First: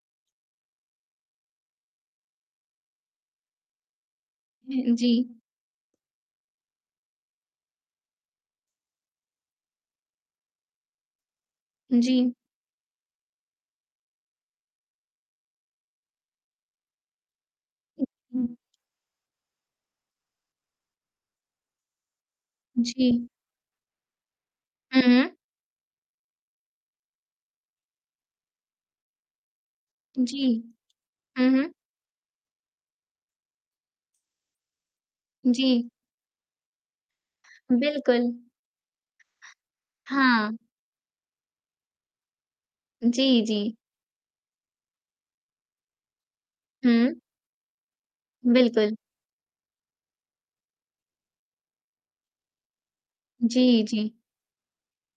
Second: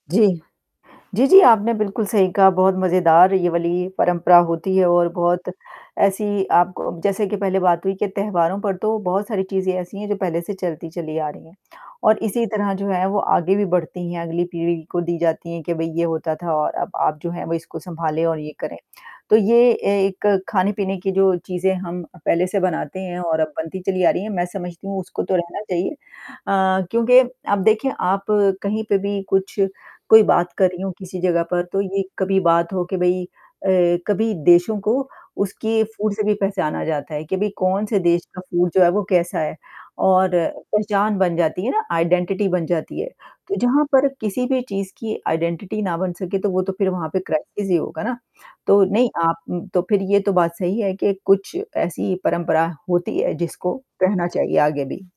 जी, जी, जी आपने बिल्कुल सही कहा बहुत मज़ेदार ये वाली परंपरा होती है हुँ, और जी। बहुत ऐसी आप क जैसे कि पहले बात हुई के त्योहारों पर तो बहुत सारी चीज़ें ऐसी हैं, जो पहले से चलती चली आ रही हैं और जी। इसी तरह जो है वो आगे भी बढ़ती हैं अगली पीढ़ी को दी जाती है कि भई ये होता था और अब आप जो है इसको उ, संभालें और ये हुँ। करें, तो ये एक खाने-पीने की जो चीज़ें हम पहले से बनाते हैं जी। और अब बनती चली आ रही है, मैं समझती हूँ उसको हुँ। तो रहना चाहिए। अ, क्योंकि आप देखिए आप कहीं पे भी कुछ कोई जी। बात कर रही हो किसी जगह हुँ, पर हुँ। तो ये कभी बात हो कि भई अ, कभी देशों को उसकी जी। फूड से भी पहचाना जाता है कि भाई कौन से देश बिल्कुल। का फूड जो है वो कैसा है और हाँ। पहचान बन जाती है ना आइडेंटिटी बन जाती है। जी, तो जी। जहाँ पर किसी भी चीज़ की आइडेंटिटी ना बन सके, तो वो तो फिर वहाँ पे हुँ। क्राइसिस ही होगा ना। तो बिल्कुल। नहीं आप तो फिर ये तो बात सही है कि कुछ ऐसी परंपरा होती है, जिसको जी, जी। कहना चाहिए आगे भी।